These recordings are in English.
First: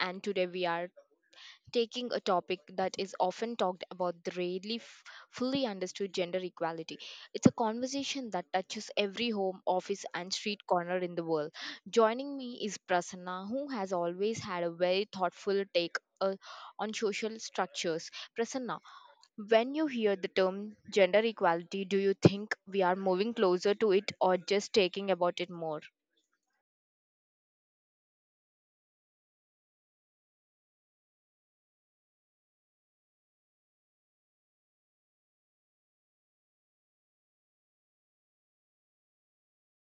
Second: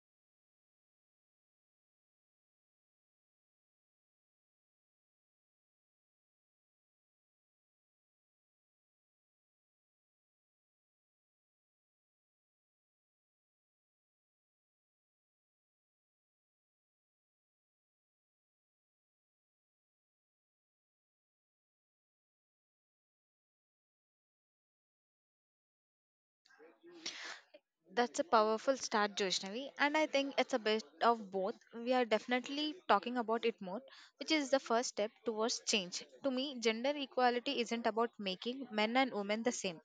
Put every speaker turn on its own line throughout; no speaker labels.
and today we are taking a topic that is often talked about the rarely fully understood gender equality. It's a conversation that touches every home, office, and street corner in the world. Joining me is Prasanna, who has always had a very thoughtful take on social structures. Prasanna, when you hear the term gender equality, do you think we are moving closer to it or just taking about it more?
That's a powerful start, Joshnavi, and I think it's a bit of both. We are definitely talking about it more, which is the first step towards change. To me, gender equality isn't about making men and women the same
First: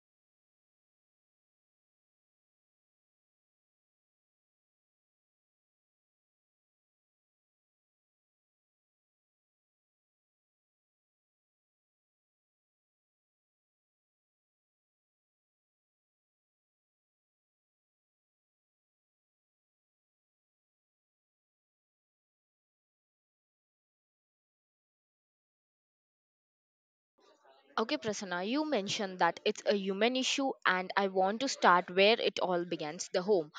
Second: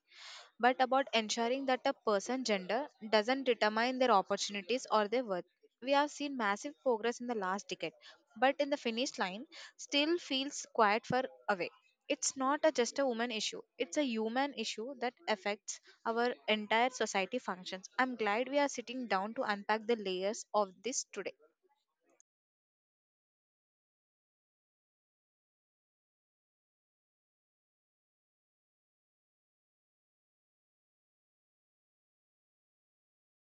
but about ensuring that a person's gender doesn't determine their opportunities or their worth. We have seen massive progress in the last decade, but in the finish line, still feels quite far away. It's not a just a woman issue, it's a human issue that affects our entire society functions. I'm glad we are sitting down to unpack the layers of this today.
Okay, Prasanna, you mentioned that it's a human issue, and I want to start where it all begins the home.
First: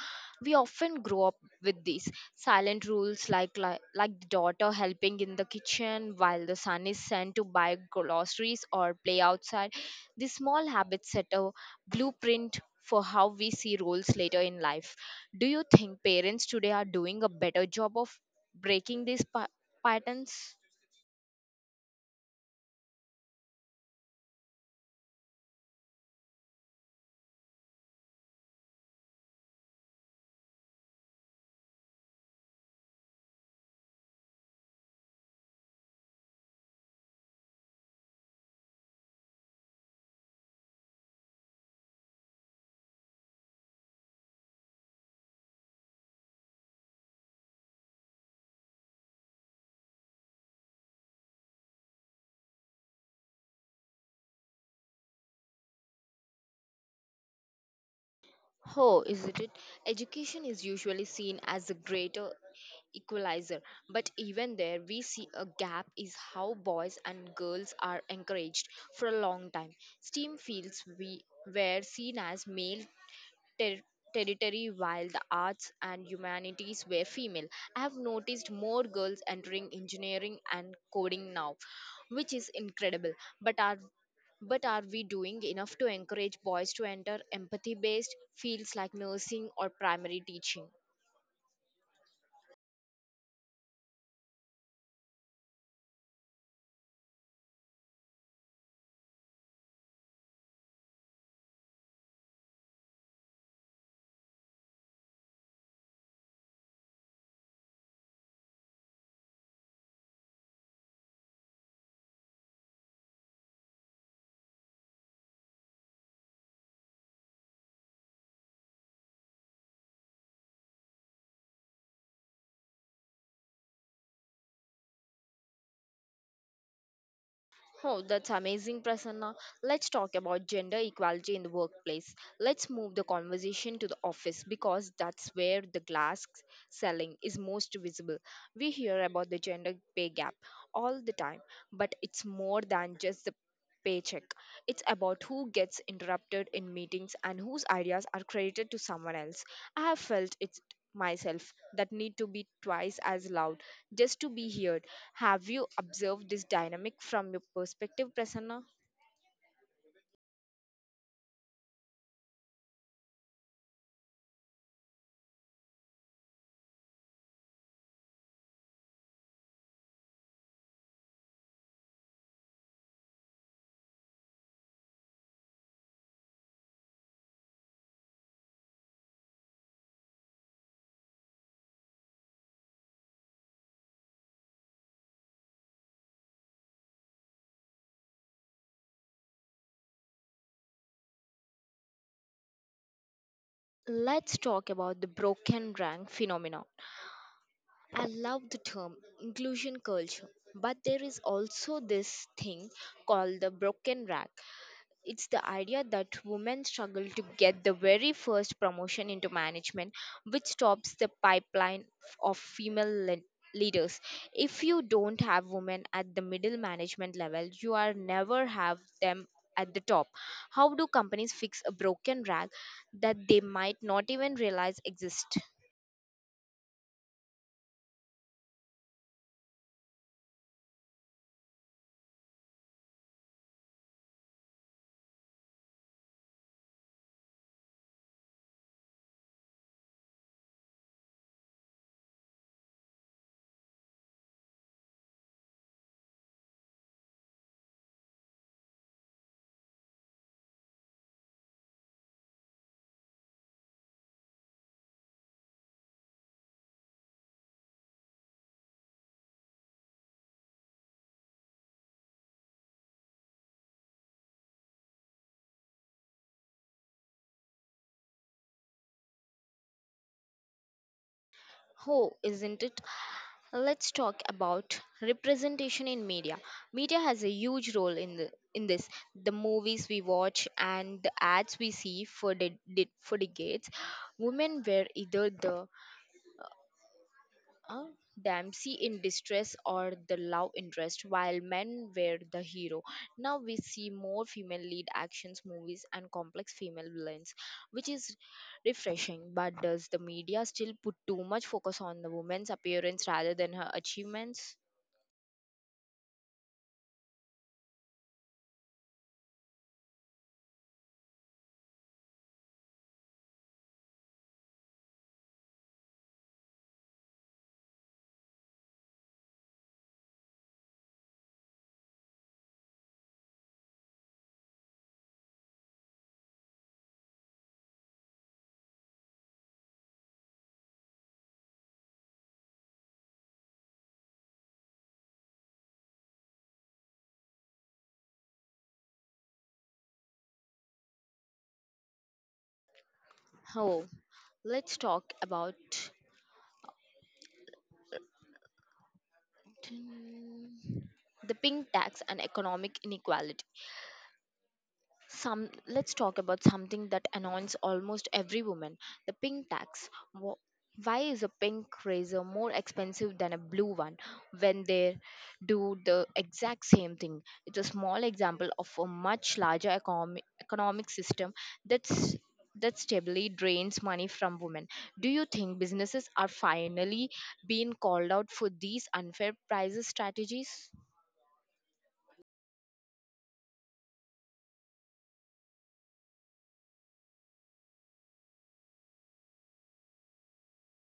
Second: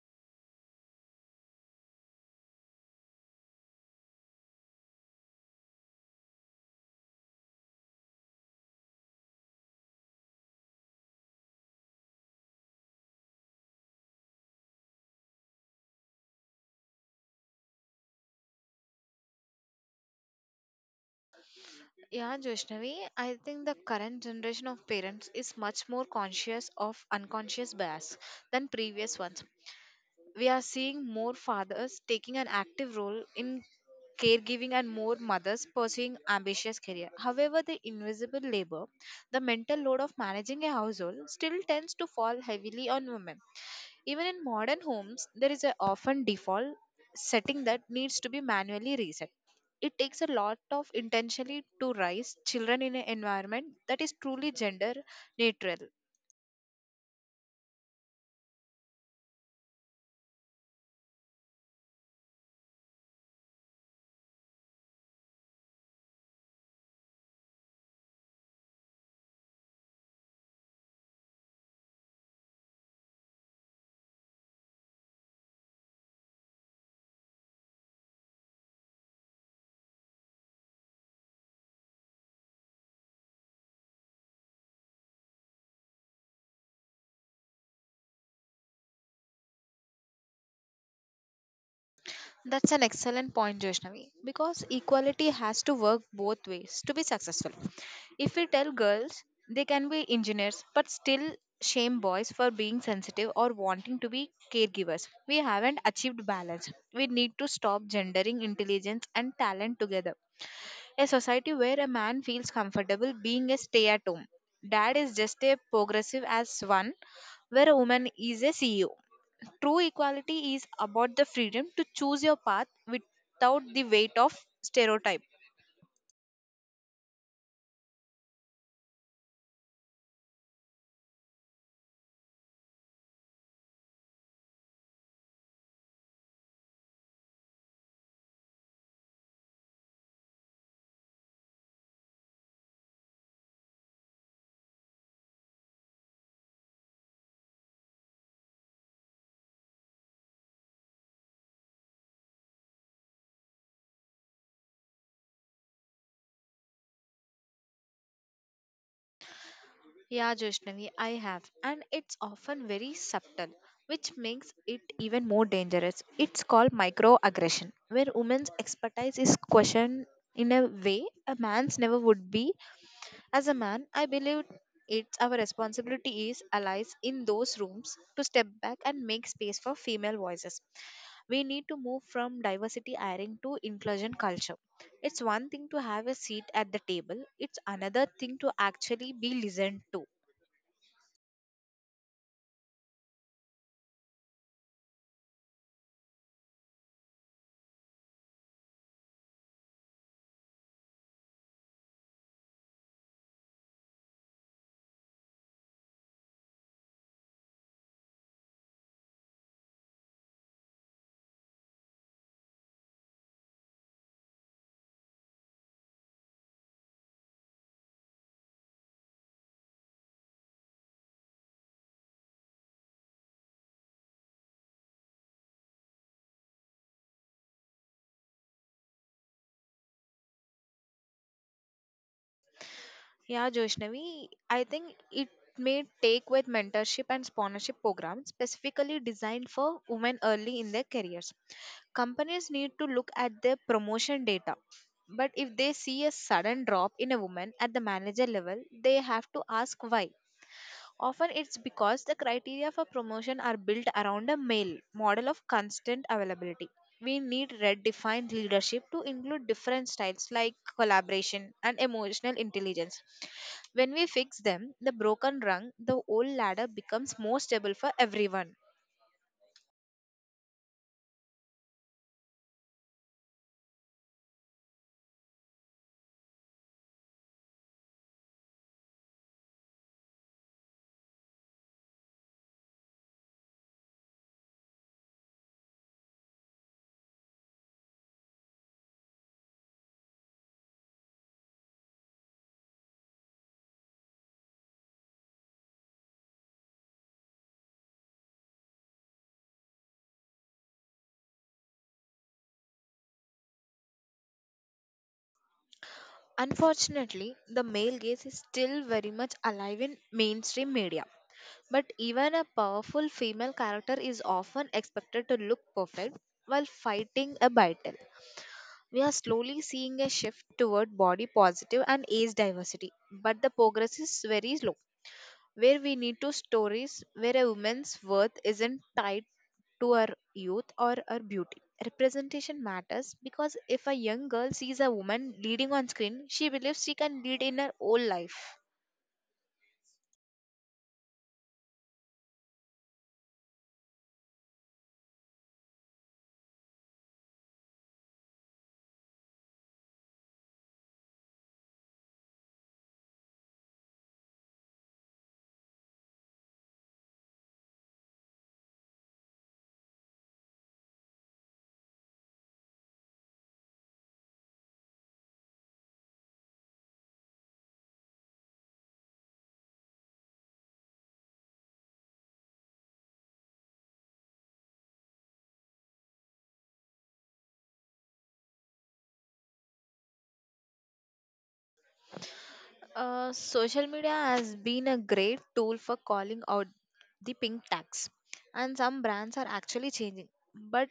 We often grow up with these silent rules like the daughter helping in the kitchen while the son is sent to buy groceries or play outside. These small habits set a blueprint for how we see roles later in life. Do you think parents today are doing a better job of breaking these patterns?
Yeah, Joshnavi, I think the current generation of parents is much more conscious of unconscious bias than previous ones. We are seeing more fathers taking an active role in caregiving and more mothers pursuing ambitious career. However, the invisible labor, the mental load of managing a household still tends to fall heavily on women. Even in modern homes, there is a often default setting that needs to be manually reset. It takes a lot of intentionally to raise children in an environment that is truly gender neutral.
Oh, isn't it? Education is usually seen as a greater equalizer, but even there, we see a gap is how boys and girls are encouraged for a long time. STEAM fields we were seen as male ter- territory while the arts and humanities were female. I have noticed more girls entering engineering and coding now, which is incredible. But are but are we doing enough to encourage boys to enter empathy based fields like nursing or primary teaching?
That's an excellent point, Joshnavi, because equality has to work both ways to be successful. If we tell girls they can be engineers but still shame boys for being sensitive or wanting to be caregivers, we haven't achieved balance. We need to stop gendering intelligence and talent together. A society where a man feels comfortable being a stay at home dad is just a progressive as one, where a woman is a CEO. True equality is about the freedom to choose your path without the weight of stereotype.
Oh, that's amazing, Prasanna. Let's talk about gender equality in the workplace. Let's move the conversation to the office because that's where the glass selling is most visible. We hear about the gender pay gap all the time, but it's more than just the paycheck. It's about who gets interrupted in meetings and whose ideas are credited to someone else. I have felt it myself that need to be twice as loud just to be heard. Have you observed this dynamic from your perspective, Prasanna?
Yeah, Joshnavi, I have. And it's often very subtle, which makes it even more dangerous. It's called microaggression, where women's expertise is questioned in a way a man's never would be. As a man, I believe it's our responsibility as allies in those rooms to step back and make space for female voices. We need to move from diversity hiring to inclusion culture. It's one thing to have a seat at the table, it's another thing to actually be listened to.
Let's talk about the broken rank phenomenon. I love the term inclusion culture, but there is also this thing called the broken rank. It's the idea that women struggle to get the very first promotion into management, which stops the pipeline of female leaders. If you don't have women at the middle management level, you are never have them at the top. How do companies fix a broken rag that they might not even realize exists?
Yeah, Joshnavi, I think it may take with mentorship and sponsorship programs specifically designed for women early in their careers. Companies need to look at their promotion data. But if they see a sudden drop in a woman at the manager level, they have to ask why. Often it's because the criteria for promotion are built around a male model of constant availability. We need redefined leadership to include different styles like collaboration and emotional intelligence. When we fix them, the broken rung, the old ladder becomes more stable for everyone.
Oh, isn't it? Let's talk about representation in media. Media has a huge role in the in this. The movies we watch and the ads we see for for decades, women were either the uh, damsel in distress or the love interest, while men were the hero. Now we see more female lead actions movies and complex female villains, which is refreshing. But does the media still put too much focus on the woman's appearance rather than her achievements?
Unfortunately, the male gaze is still very much alive in mainstream media. But even a powerful female character is often expected to look perfect while fighting a battle. We are slowly seeing a shift toward body positive and age diversity, but the progress is very slow. Where we need to stories where a woman's worth isn't tied to her youth or her beauty. Representation matters because if a young girl sees a woman leading on screen, she believes she can lead in her whole life.
Oh, let's talk about the pink tax and economic inequality. Some let's talk about something that annoys almost every woman: the pink tax. Wh- Why is a pink razor more expensive than a blue one when they do the exact same thing? It's a small example of a much larger economic system that's that stably drains money from women. Do you think businesses are finally being called out for these unfair prices strategies?
Social media has been a great tool for calling out the pink tax, and some brands are actually changing. But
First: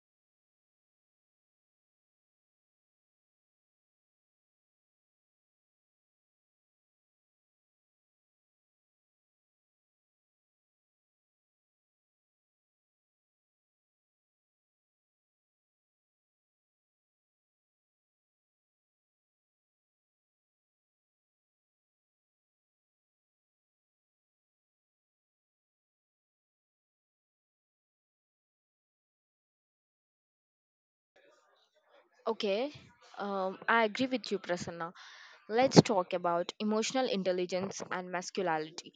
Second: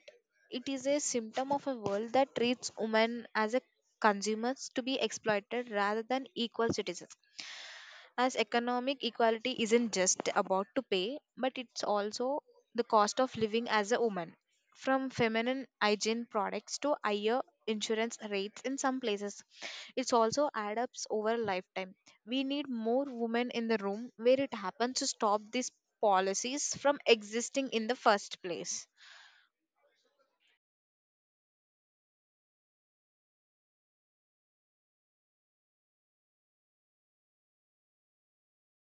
it is a symptom of a world that treats women as a consumers to be exploited rather than equal citizens. As economic equality isn't just about to pay, but it's also the cost of living as a woman. From feminine hygiene products to higher insurance rates in some places, it's also add ups over lifetime. We need more women in the room where it happens to stop these policies from existing in the first place.
Okay, I agree with you, Prasanna. Let's talk about emotional intelligence and masculinity.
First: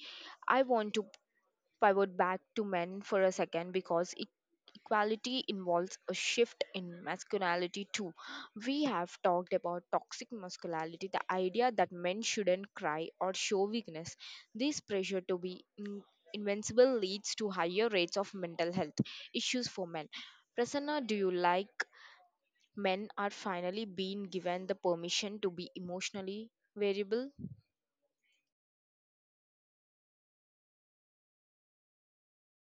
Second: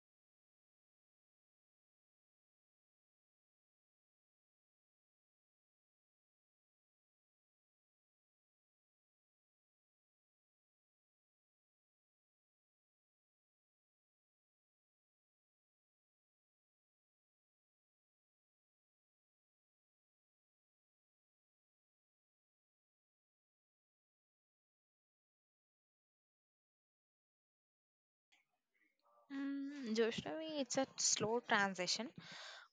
I want to pivot back to men for a second because equality involves a shift in masculinity too. We have talked about toxic masculinity, the idea that men shouldn't cry or show weakness. This pressure to be invincible leads to higher rates of mental health issues for men. Prasanna, do you like? Men are finally being given the permission to be emotionally variable?
Joshnavi, it's a slow transition.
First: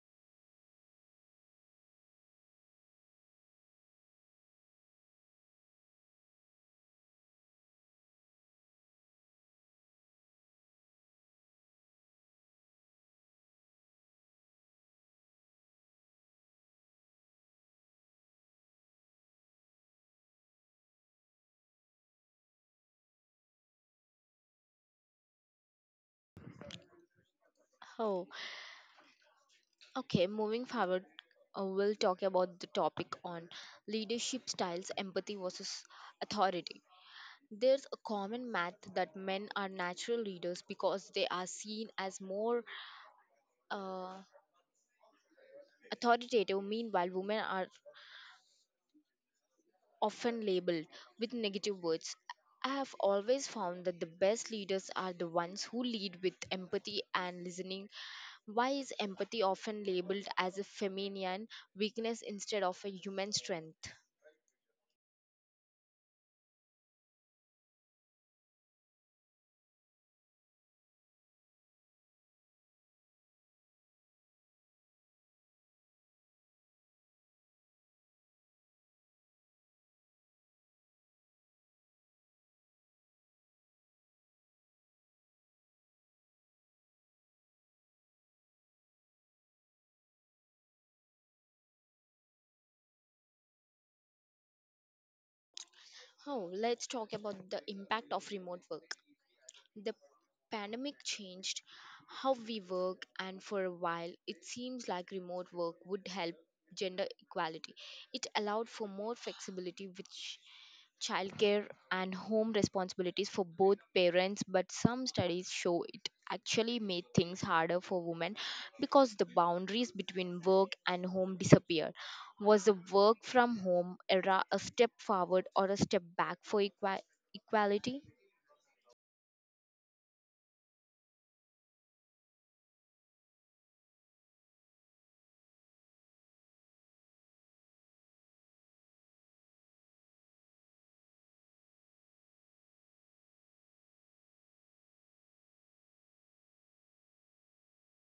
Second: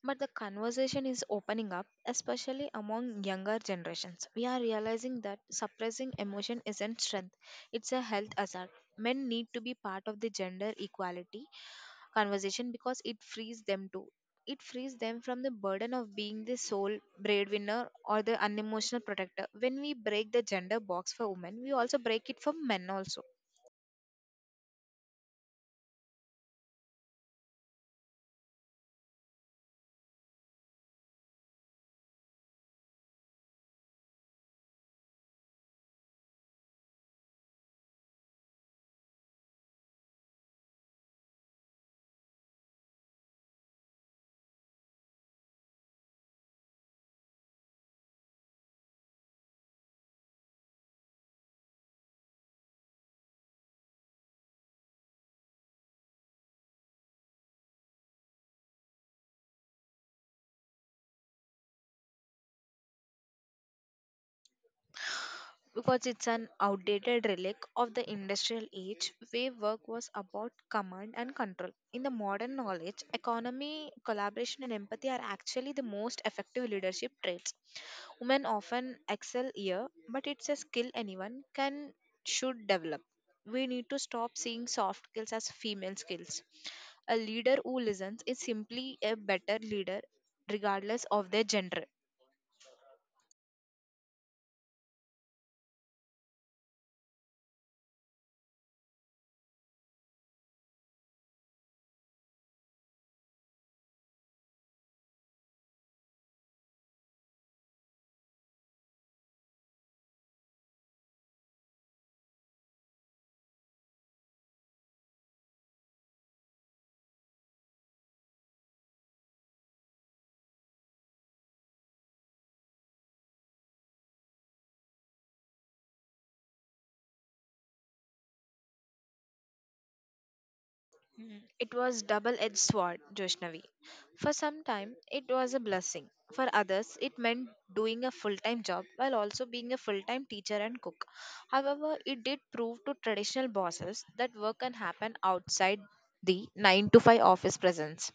But the conversation is opening up, especially among younger generations. We are realizing that suppressing emotion isn't strength, it's a health hazard. Men need to be part of the gender equality conversation because it frees them to. It frees them from the burden of being the sole breadwinner or the unemotional protector. When we break the gender box for women, we also break it for men also.
Oh, okay. Moving forward, we'll talk about the topic on leadership styles, empathy versus authority. There's a common myth that men are natural leaders because they are seen as more uh, authoritative, meanwhile, women are often labeled with negative words. I have always found that the best leaders are the ones who lead with empathy and listening. Why is empathy often labeled as a feminine weakness instead of a human strength?
Because it's an outdated relic of the industrial age where work was about command and control. In the modern knowledge, economy, collaboration, and empathy are actually the most effective leadership traits. Women often excel here, but it's a skill anyone can should develop. We need to stop seeing soft skills as female skills. A leader who listens is simply a better leader regardless of their gender.
Oh, let's talk about the impact of remote work. The pandemic changed how we work, and for a while, it seems like remote work would help gender equality. It allowed for more flexibility, which childcare and home responsibilities for both parents, but some studies show it actually made things harder for women because the boundaries between work and home disappeared. Was the work from home era a step forward or a step back for equality?
Mm, It was double-edged sword, Joshnavi. For some time, it was a blessing. For others, it meant doing a full-time job while also being a full-time teacher and cook. However, it did prove to traditional bosses that work can happen outside the 9 to 5 office presence.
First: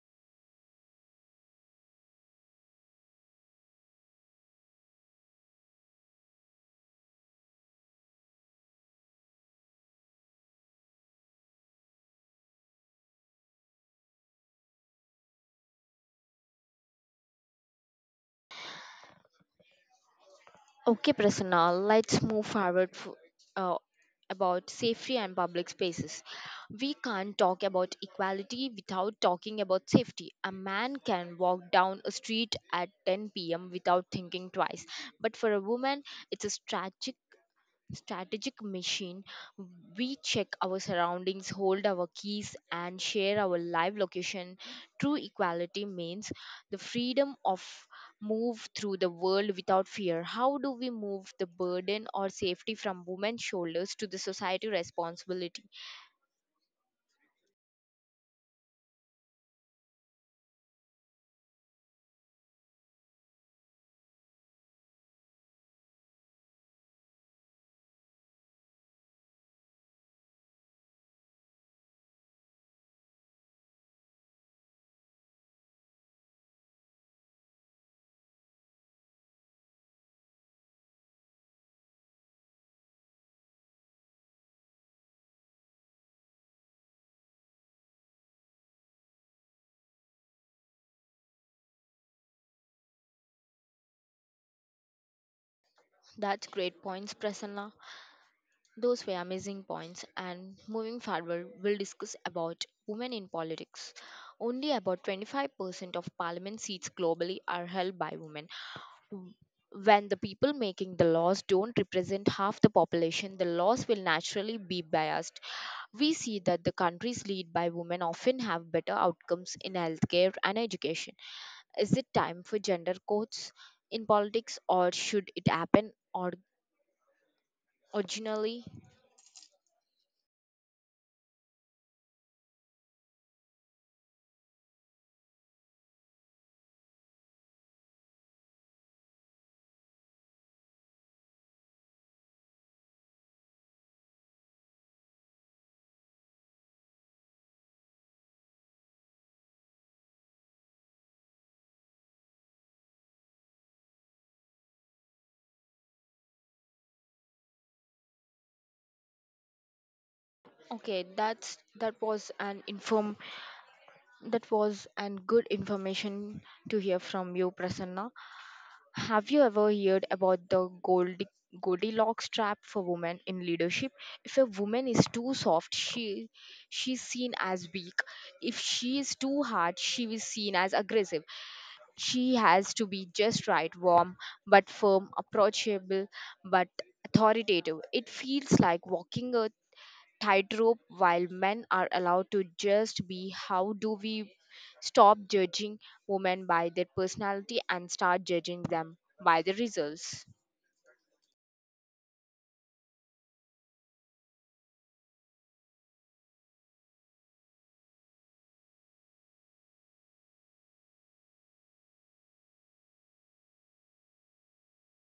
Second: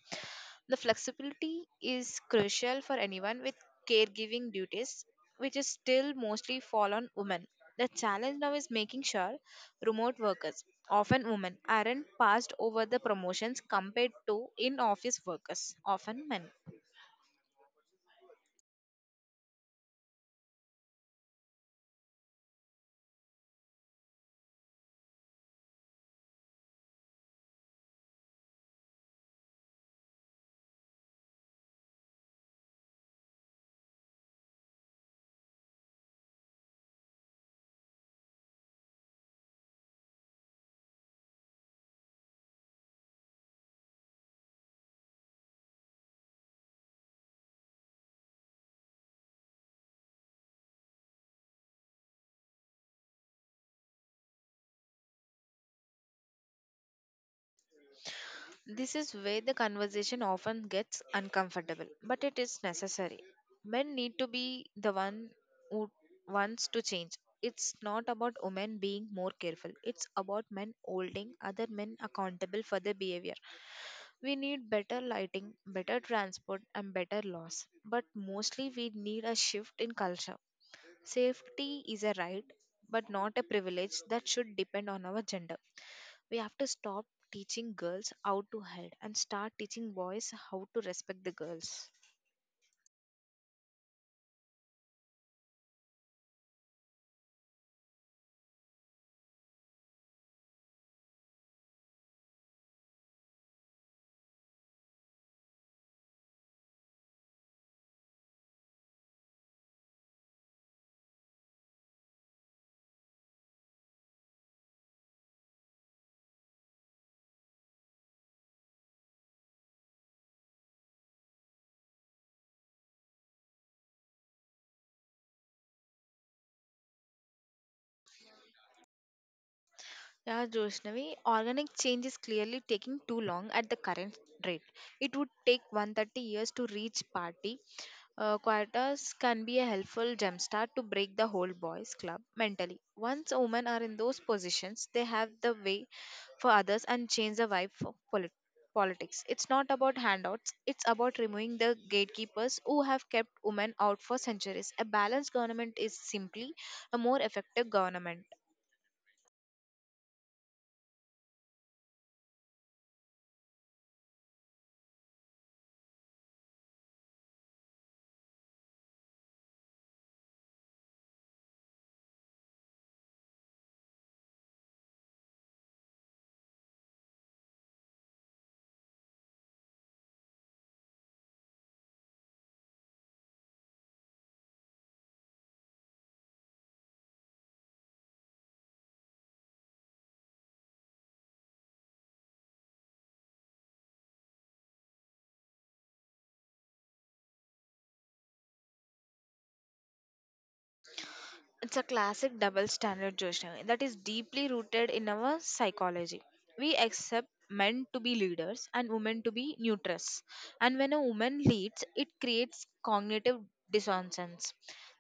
The flexibility is crucial for anyone with caregiving duties, which is still mostly fall on women. The challenge now is making sure remote workers, often women, aren't passed over the promotions compared to in office workers, often men.
Okay, Prasanna, let's move forward uh, about safety and public spaces. We can't talk about equality without talking about safety. A man can walk down a street at 10 p.m. without thinking twice, but for a woman, it's a tragic strategic machine, we check our surroundings, hold our keys, and share our live location. True equality means the freedom of move through the world without fear. How do we move the burden or safety from women's shoulders to the society responsibility?
This is where the conversation often gets uncomfortable, but it is necessary. Men need to be the one who wants to change. It's not about women being more careful. It's about men holding other men accountable for their behavior. We need better lighting, better transport, and better laws. But mostly, we need a shift in culture. Safety is a right, but not a privilege that should depend on our gender. We have to stop teaching girls how to hide and start teaching boys how to respect the girls.
That's great points, Prasanna. Those were amazing points. And moving forward, we'll discuss about women in politics. Only about 25% of parliament seats globally are held by women. w- when the people making the laws don't represent half the population, the laws will naturally be biased. We see that the countries led by women often have better outcomes in healthcare and education. Is it time for gender quotes in politics, or should it happen or originally?
Yeah, Joshnavi, organic change is clearly taking too long at the current rate. It would take 130 years to reach party. Quotas can be a helpful jumpstart to break the whole boys' club mentally. Once women are in those positions, they have the way for others and change the vibe for politics. It's not about handouts, it's about removing the gatekeepers who have kept women out for centuries. A balanced government is simply a more effective government.
Okay, That was and good information to hear from you, Prasanna. Have you ever heard about the Goldilocks trap for women in leadership? If a woman is too soft, she's seen as weak. If she is too hard, she is seen as aggressive. She has to be just right, warm but firm, approachable but authoritative. It feels like walking tightrope while men are allowed to just be. How do we stop judging women by their personality and start judging them by the results?
It's a classic double standard, Joshna, that is deeply rooted in our psychology. We accept men to be leaders and women to be neutrals. And when a woman leads, it creates cognitive dissonance.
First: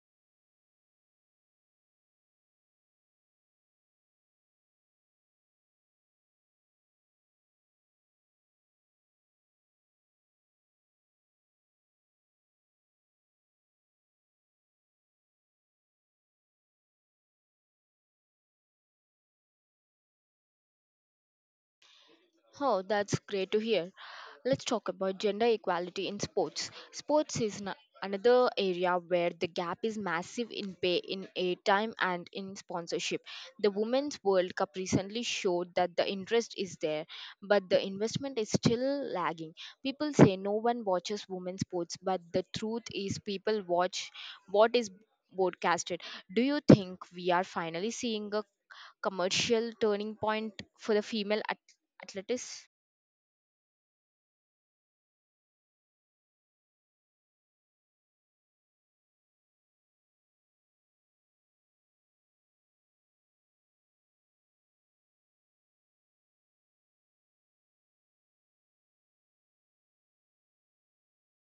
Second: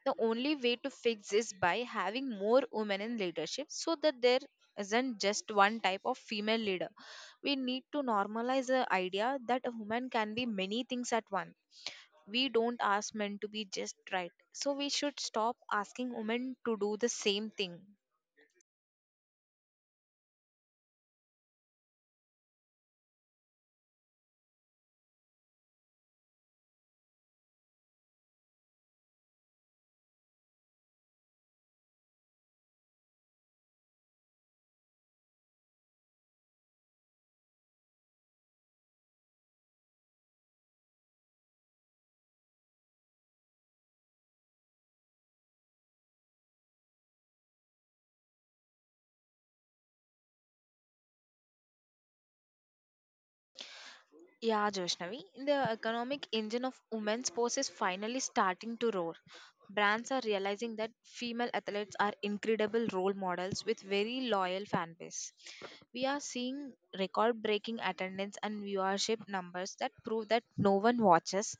The only way to fix is by having more women in leadership so that there isn't just one type of female leader. We need to normalize the idea that a woman can be many things at once. We don't ask men to be just right. So we should stop asking women to do the same thing.
Oh, that's great to hear. Let's talk about gender equality in sports. Sports is another area where the gap is massive in pay, in airtime, and in sponsorship. The Women's World Cup recently showed that the interest is there, but the investment is still lagging. People say no one watches women's sports, but the truth is people watch what is broadcasted. Do you think we are finally seeing a commercial turning point for the female athletes?
Yeah, Joshnavi, the economic engine of women's sports is finally starting to roar. Brands are realizing that female athletes are incredible role models with very loyal fan base. We are seeing record breaking attendance and viewership numbers that prove that no one watches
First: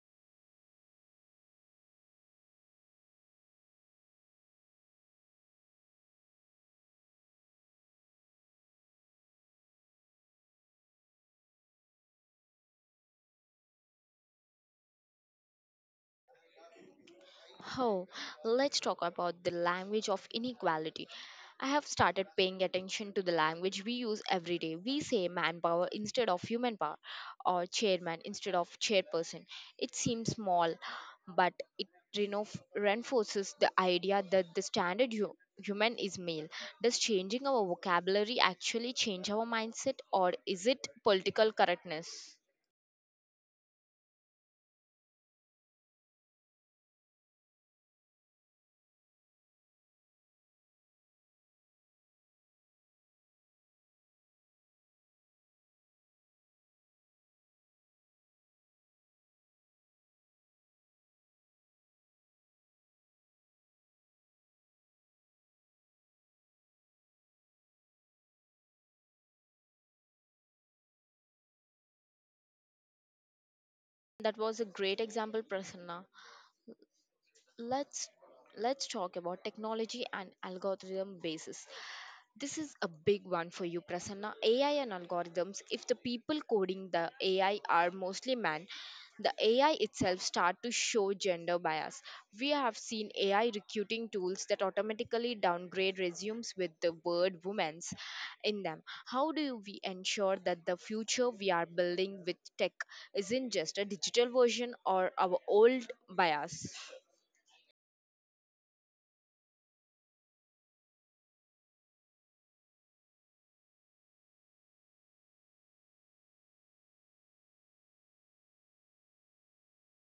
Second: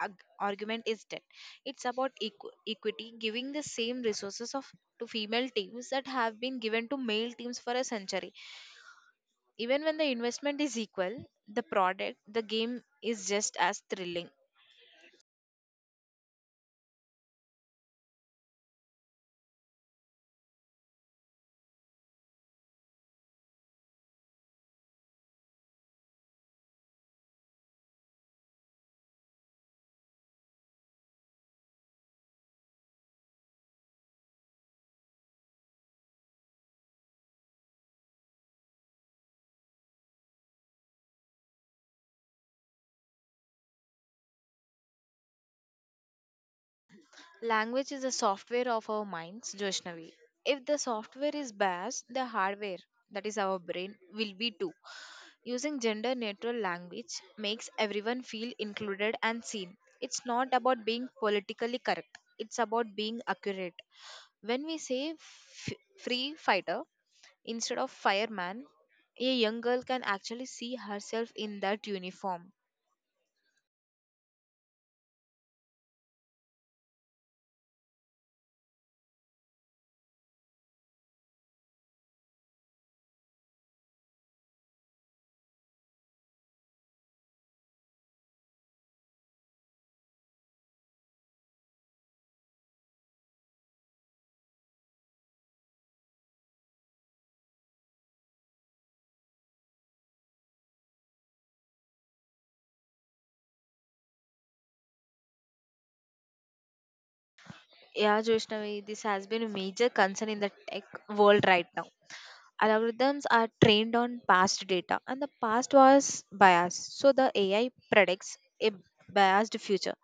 argument is dead. It's about equity, giving the same resources of to female teams that have been given to male teams for a century. Even when the investment is equal, the product, the game is just as thrilling.
Oh, let's talk about the language of inequality. I have started paying attention to the language we use every day. We say manpower instead of human power or chairman instead of chairperson. It seems small, but it reno- reinforces the idea that the standard human is male. Does changing our vocabulary actually change our mindset or is it political correctness?
Language is the software of our minds, Joshnavi. If the software is biased, the hardware, that is our brain, will be too. Using gender neutral language makes everyone feel included and seen. It's not about being politically correct, it's about being accurate. When we say free fighter instead of fireman, a young girl can actually see herself in that uniform.
That was a great example, Prasanna. let's let's talk about technology and algorithm basis. This is a big one for you, Prasanna. AI and algorithms, if the people coding the AI are mostly men, the AI itself start to show gender bias. We have seen AI recruiting tools that automatically downgrade resumes with the word women's in them. How do we ensure that the future we are building with tech isn't just a digital version or our old bias?
Yeah, Joshnavi, this has been a major concern in the tech world right now. Algorithms are trained on past data, and the past was biased, so the AI predicts a biased future.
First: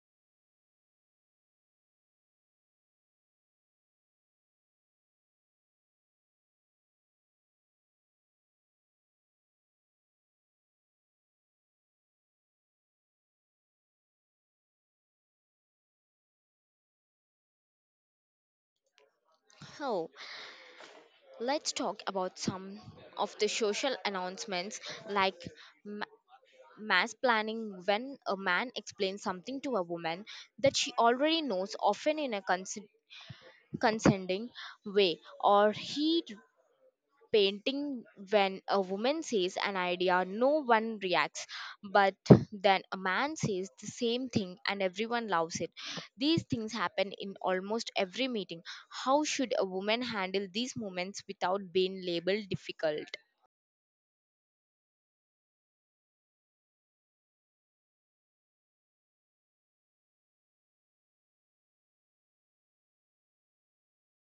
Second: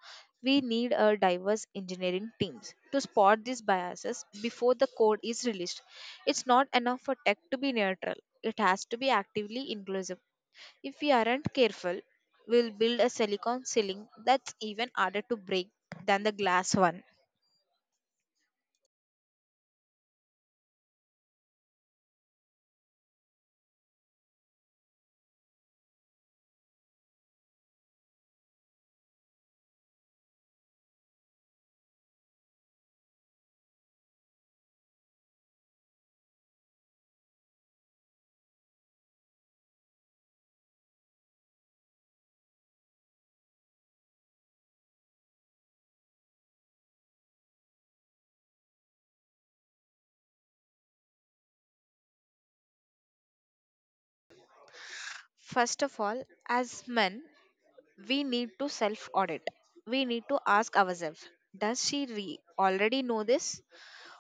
We need a diverse engineering teams to spot these biases before the code is released. It's not enough for tech to be neutral, it has to be actively inclusive. If we aren't careful, we'll build a silicon ceiling that's even harder to break than the glass one.
Oh, let's talk about some of the social announcements like ma- mass planning when a man explains something to a woman that she already knows often in a condescending way or he painting when a woman says an idea no one reacts but then a man says the same thing and everyone loves it. These things happen in almost every meeting. How should a woman handle these moments without being labeled difficult?
First of all, as men, we need to self audit. We need to ask ourselves, does she already know this?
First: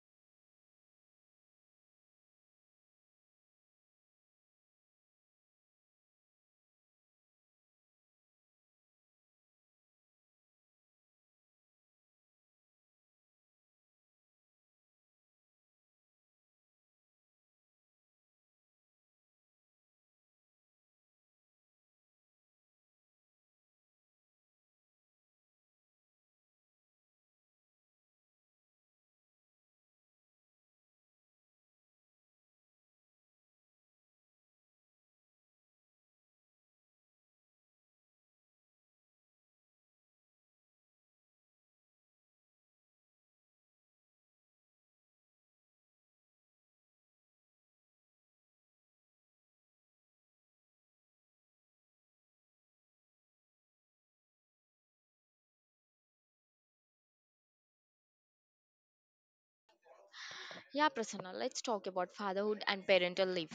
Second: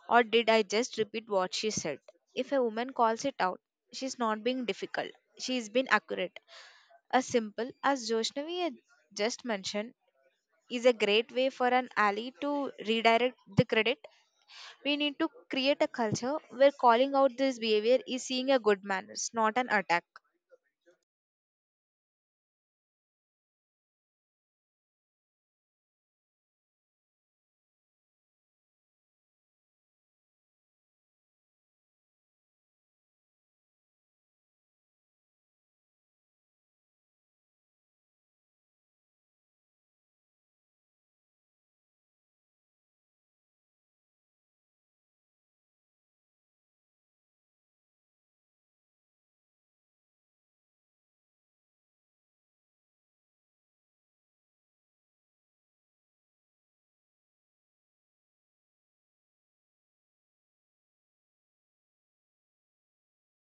Or did I just repeat what she said? If a woman calls it out, she's not being difficult, she's been accurate. As simple as Joshnavi had just mentioned, is a great way for an ally to redirect the credit. We need to create a culture where calling out this behavior is seeing a good manners, not an attack.
Yeah, Prasanna, let's talk about fatherhood and parental leave.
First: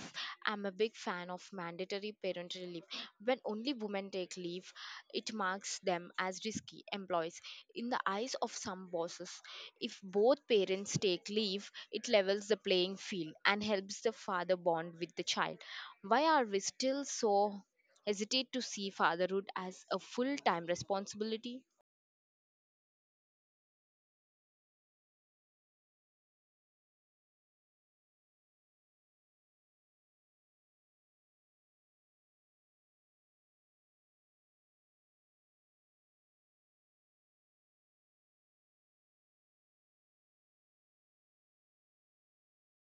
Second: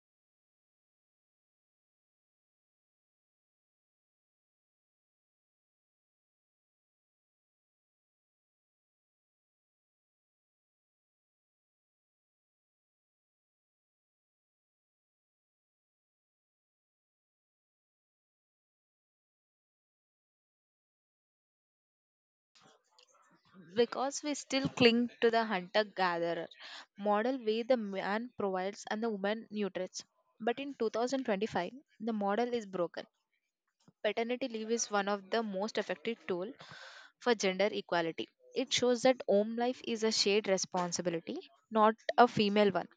I'm a big fan of mandatory parental leave. When only women take leave, it marks them as risky employees. In the eyes of some bosses, if both parents take leave, it levels the playing field and helps the father bond with the child. Why are we still so hesitate to see fatherhood as a full time responsibility?
Because we still cling to the hunter gatherer model where the man provides and the woman nutrients. But in 2025, the model is broken. Paternity leave is one of the most effective tool for gender equality. It shows that home life is a shared responsibility, not a female one.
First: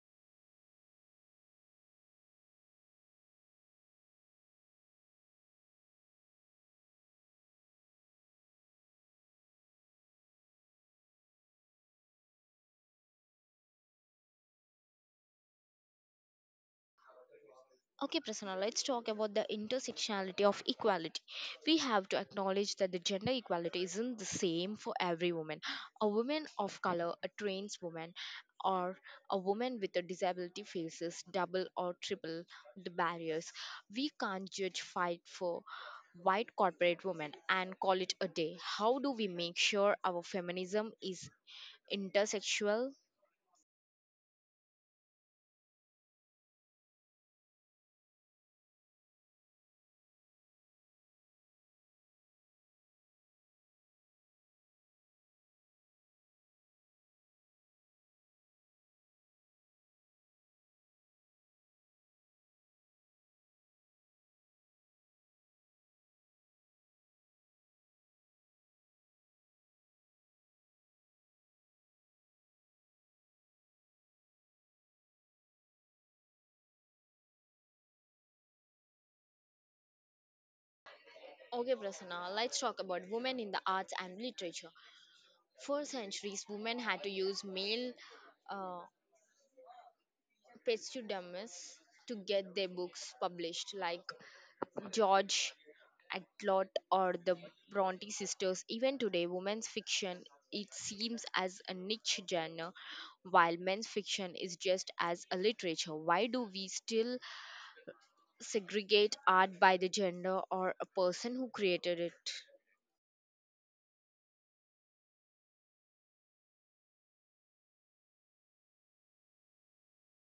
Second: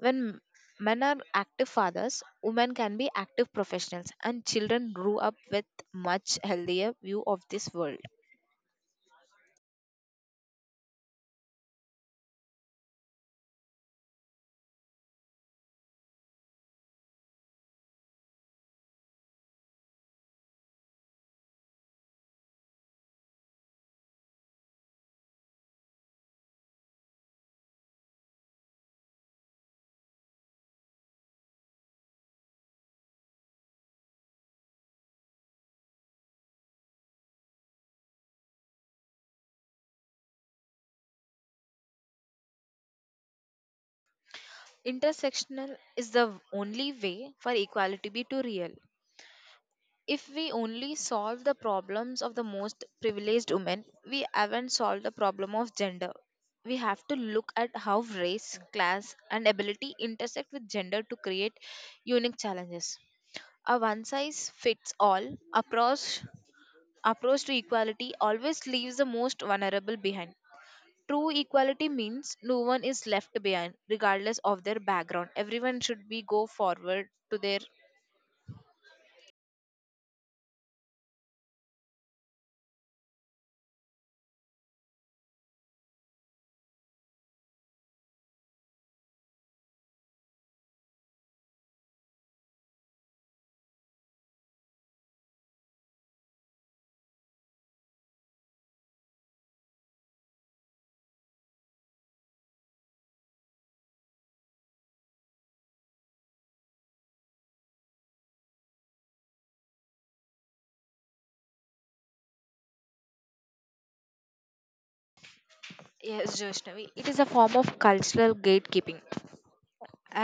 When men are active fathers, women can be active professionals, and children grow up with much healthier view of this world.
Okay, Prasanna, let's talk about the intersectionality of equality. We have to acknowledge that the gender equality isn't the same for every woman. A woman of color, a trans woman, or a woman with a disability faces double or triple the barriers. We can't judge fight for white corporate women and call it a day. How do we make sure our feminism is intersexual?
Intersectional is the only way for equality be to real. If we only solve the problems of the most privileged women, we haven't solved the problem of gender. We have to look at how race, class, and ability intersect with gender to create unique challenges. A one size fits all approach approach to equality always leaves the most vulnerable behind. True equality means no one is left behind, regardless of their background. Everyone should be go forward to their.
Okay, Prasanna, let's talk about women in the arts and literature. For centuries, women had to use male uh, pseudonyms to get their books published, like George Actlot or the Bronte sisters. Even today, women's fiction it seems as a niche genre, while men's fiction is just as a literature. Why do we still segregate art by the gender or a person who created it?
Yes, Joshnavi, it is a form of cultural gatekeeping,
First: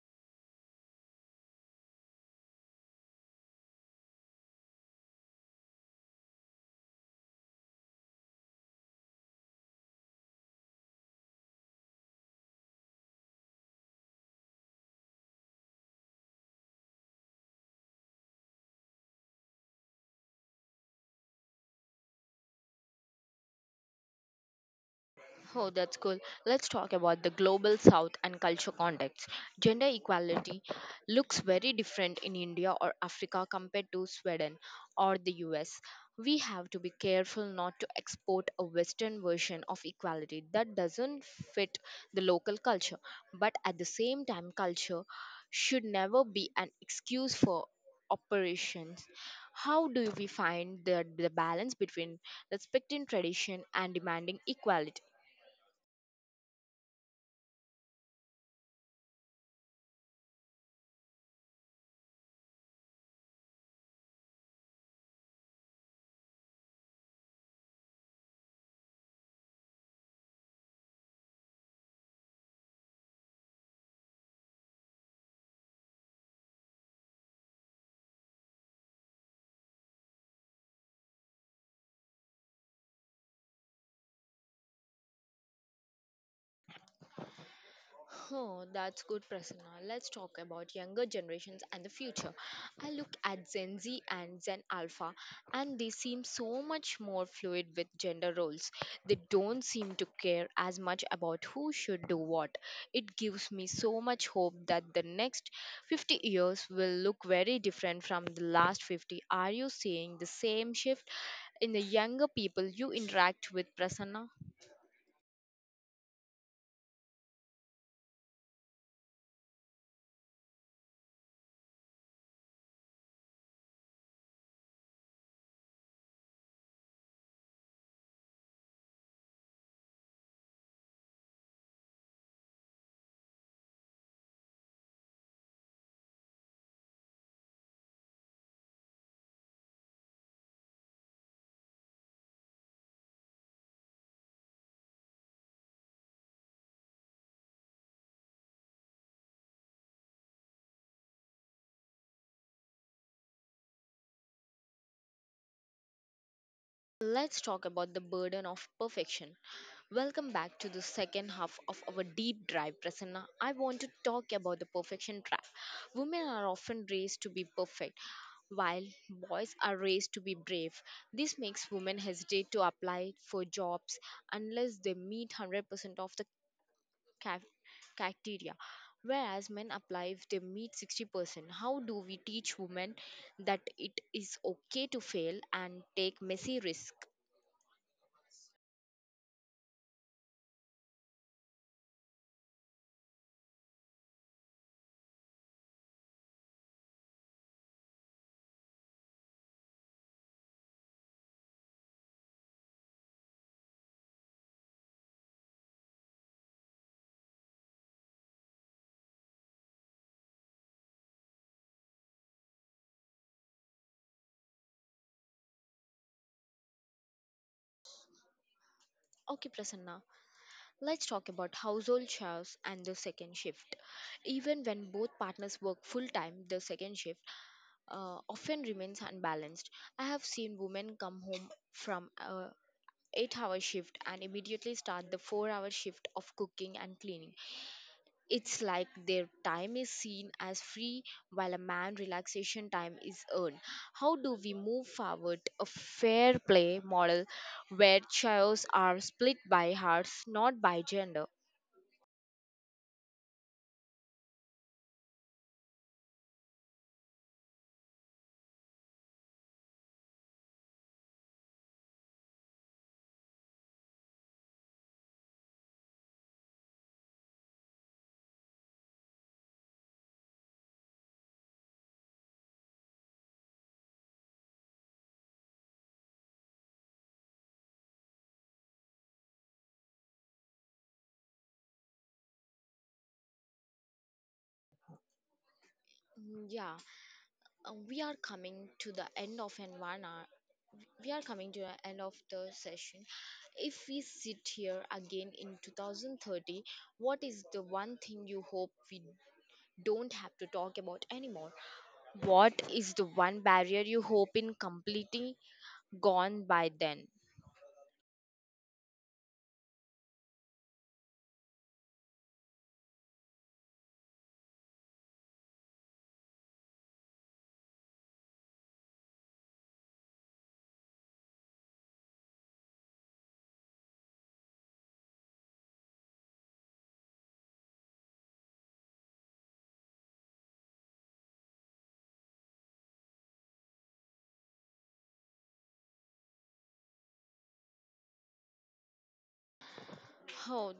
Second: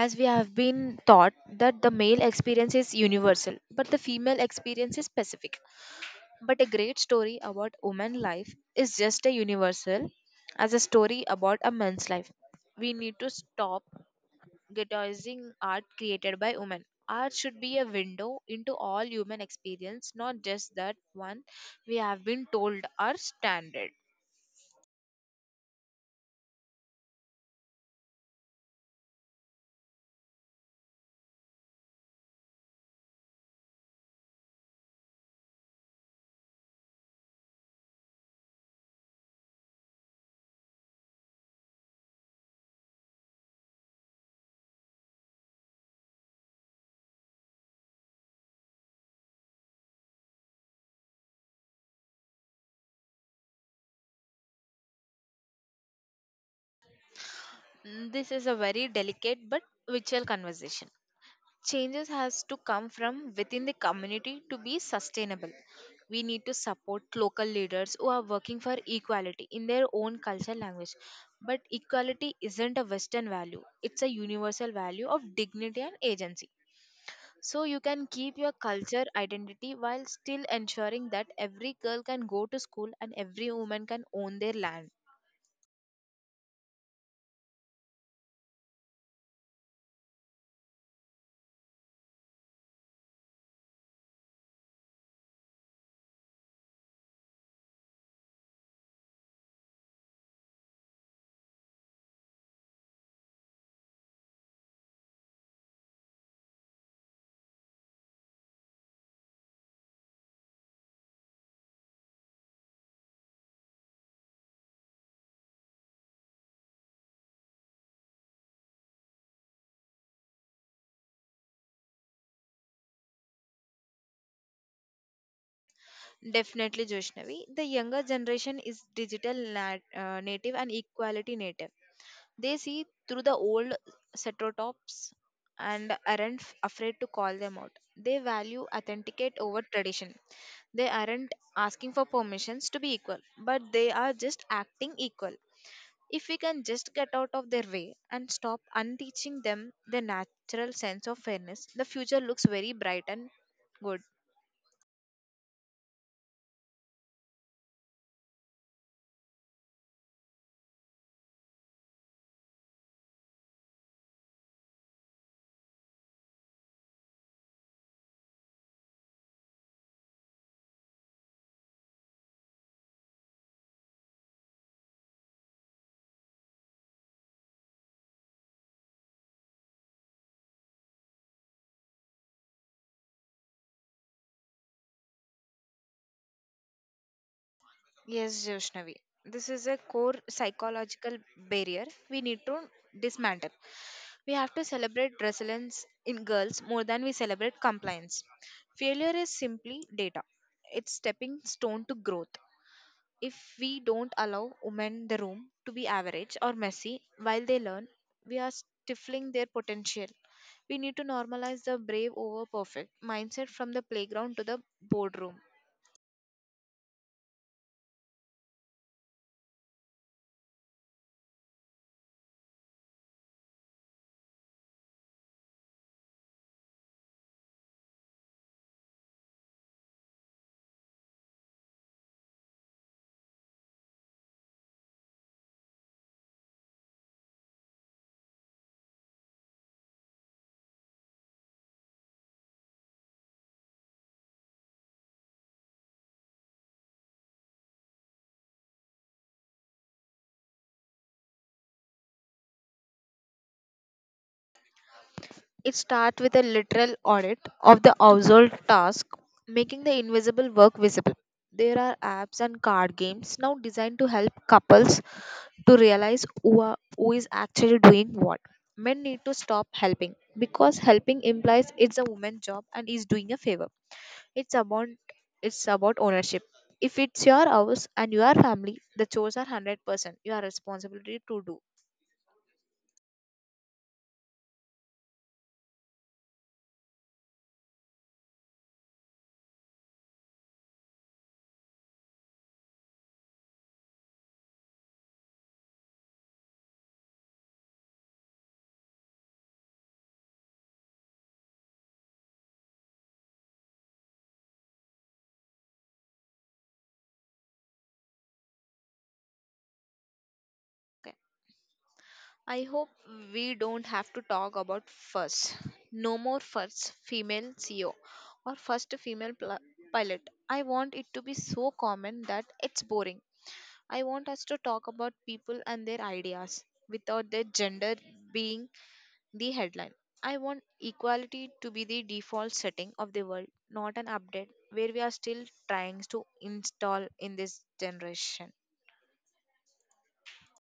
as we have been taught that the male experience is universal, but the female experience is specific. But a great story about woman life is just as universal as a story about a man's life. We need to stop guitizing art created by women. Art should be a window into all human experience, not just that one we have been told are standard.
Oh, that's cool. Let's talk about the global south and culture context. Gender equality looks very different in India or Africa compared to Sweden or the US. We have to be careful not to export a Western version of equality that doesn't fit the local culture. But at the same time, culture should never be an excuse for operations. How do we find the balance between respecting tradition and demanding equality?
Mm, this is a very delicate but vital conversation. Changes has to come from within the community to be sustainable. We need to support local leaders who are working for equality in their own culture language. But equality isn't a Western value, it's a universal value of dignity and agency. So you can keep your culture identity while still ensuring that every girl can go to school and every woman can own their land.
Huh, that's good, Prasanna. Let's talk about younger generations and the future. I look at Gen Z and Gen Alpha, and they seem so much more fluid with gender roles. They don't seem to care as much about who should do what. It gives me so much hope that the next 50 years will look very different from the last 50. Are you seeing the same shift in the younger people you interact with, Prasanna?
Definitely, Joshnavi. The younger generation is digital native and equality native. They see through the old stereotypes and aren't afraid to call them out. They value authenticate over tradition. They aren't asking for permissions to be equal, but they are just acting equal. If we can just get out of their way and stop unteaching them their natural sense of fairness, the future looks very bright and good.
Let's talk about the burden of perfection. Welcome back to the second half of our deep dive, Prasanna. I want to talk about the perfection trap. Women are often raised to be perfect, while boys are raised to be brave. This makes women hesitate to apply for jobs unless they meet 100% of the ca- criteria, whereas men apply if they meet 60%. How do we teach women that it is okay to fail and take messy risks?
Yes, Joshnavi. This is a core psychological barrier we need to dismantle. We have to celebrate resilience in girls more than we celebrate compliance. Failure is simply data, it's stepping stone to growth. If we don't allow women the room to be average or messy while they learn, we are stifling their potential. We need to normalize the brave over perfect mindset from the playground to the boardroom.
Okay, Prasanna, let's talk about household chores and the second shift. Even when both partners work full time, the second shift often remains unbalanced. I have seen women come home from a 8-hour shift and immediately start the 4-hour shift of cooking and cleaning. It's like their time is seen as free while a man relaxation time is earned. How do we move forward a fair play model where chores are split by hearts, not by gender?
It starts with a literal audit of the household task, making the invisible work visible. There are apps and card games now designed to help couples to realize who is actually doing what. Men need to stop helping because helping implies it's a woman's job and is doing a favor. It's about it's about ownership. If it's your house and your family, the chores are 100% your responsibility to do.
Yeah, we are coming to the end of an 1 hour. We are coming to the end of the session. If we sit here again in 2030, what is the one thing you hope we don't have to talk about anymore? What is the one barrier you hope in completely gone by then?
I hope we don't have to talk about first. No more first female CEO or first female pilot. I want it to be so common that it's boring. I want us to talk about people and their ideas without their gender being the headline. I want equality to be the default setting of the world, not an update where we are still trying to install in this generation.
Oh,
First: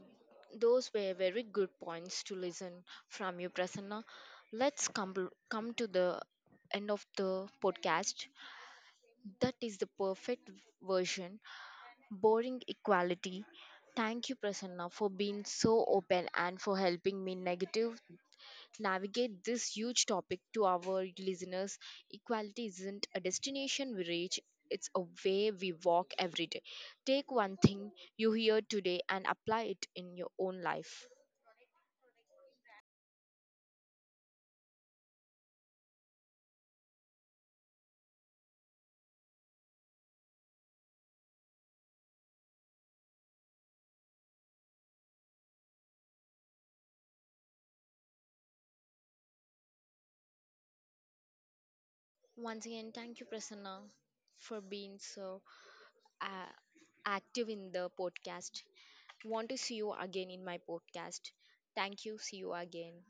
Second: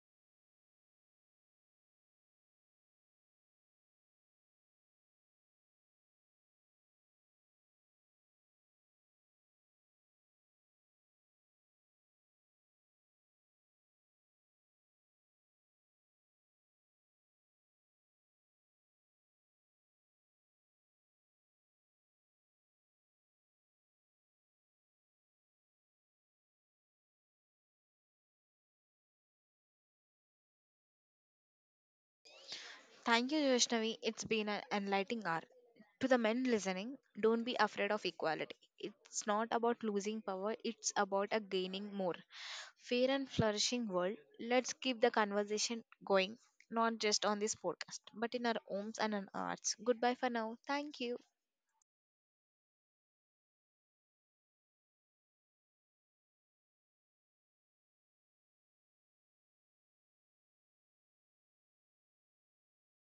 those were very good points to listen from you, Prasanna. Let's come to the end of the podcast. That is the perfect version. Boring equality. Thank you, Prasanna, for being so open and for helping me negative navigate this huge topic to our listeners. Equality isn't a destination we reach, it's a way we walk every day. Take one thing you hear today and apply it in your own life.
Thank you, Joshnavi. It's been an enlightening hour. To the men listening, don't be afraid of equality. It's not about losing power, it's about a gaining more. Fair and flourishing world, let's keep the conversation going, not just on this podcast, but in our homes and in our arts. Goodbye for now. Thank you.
Once again, thank you, Prasanna, for being so uh, active in the podcast. Want to see you again in my podcast. Thank you. See you again.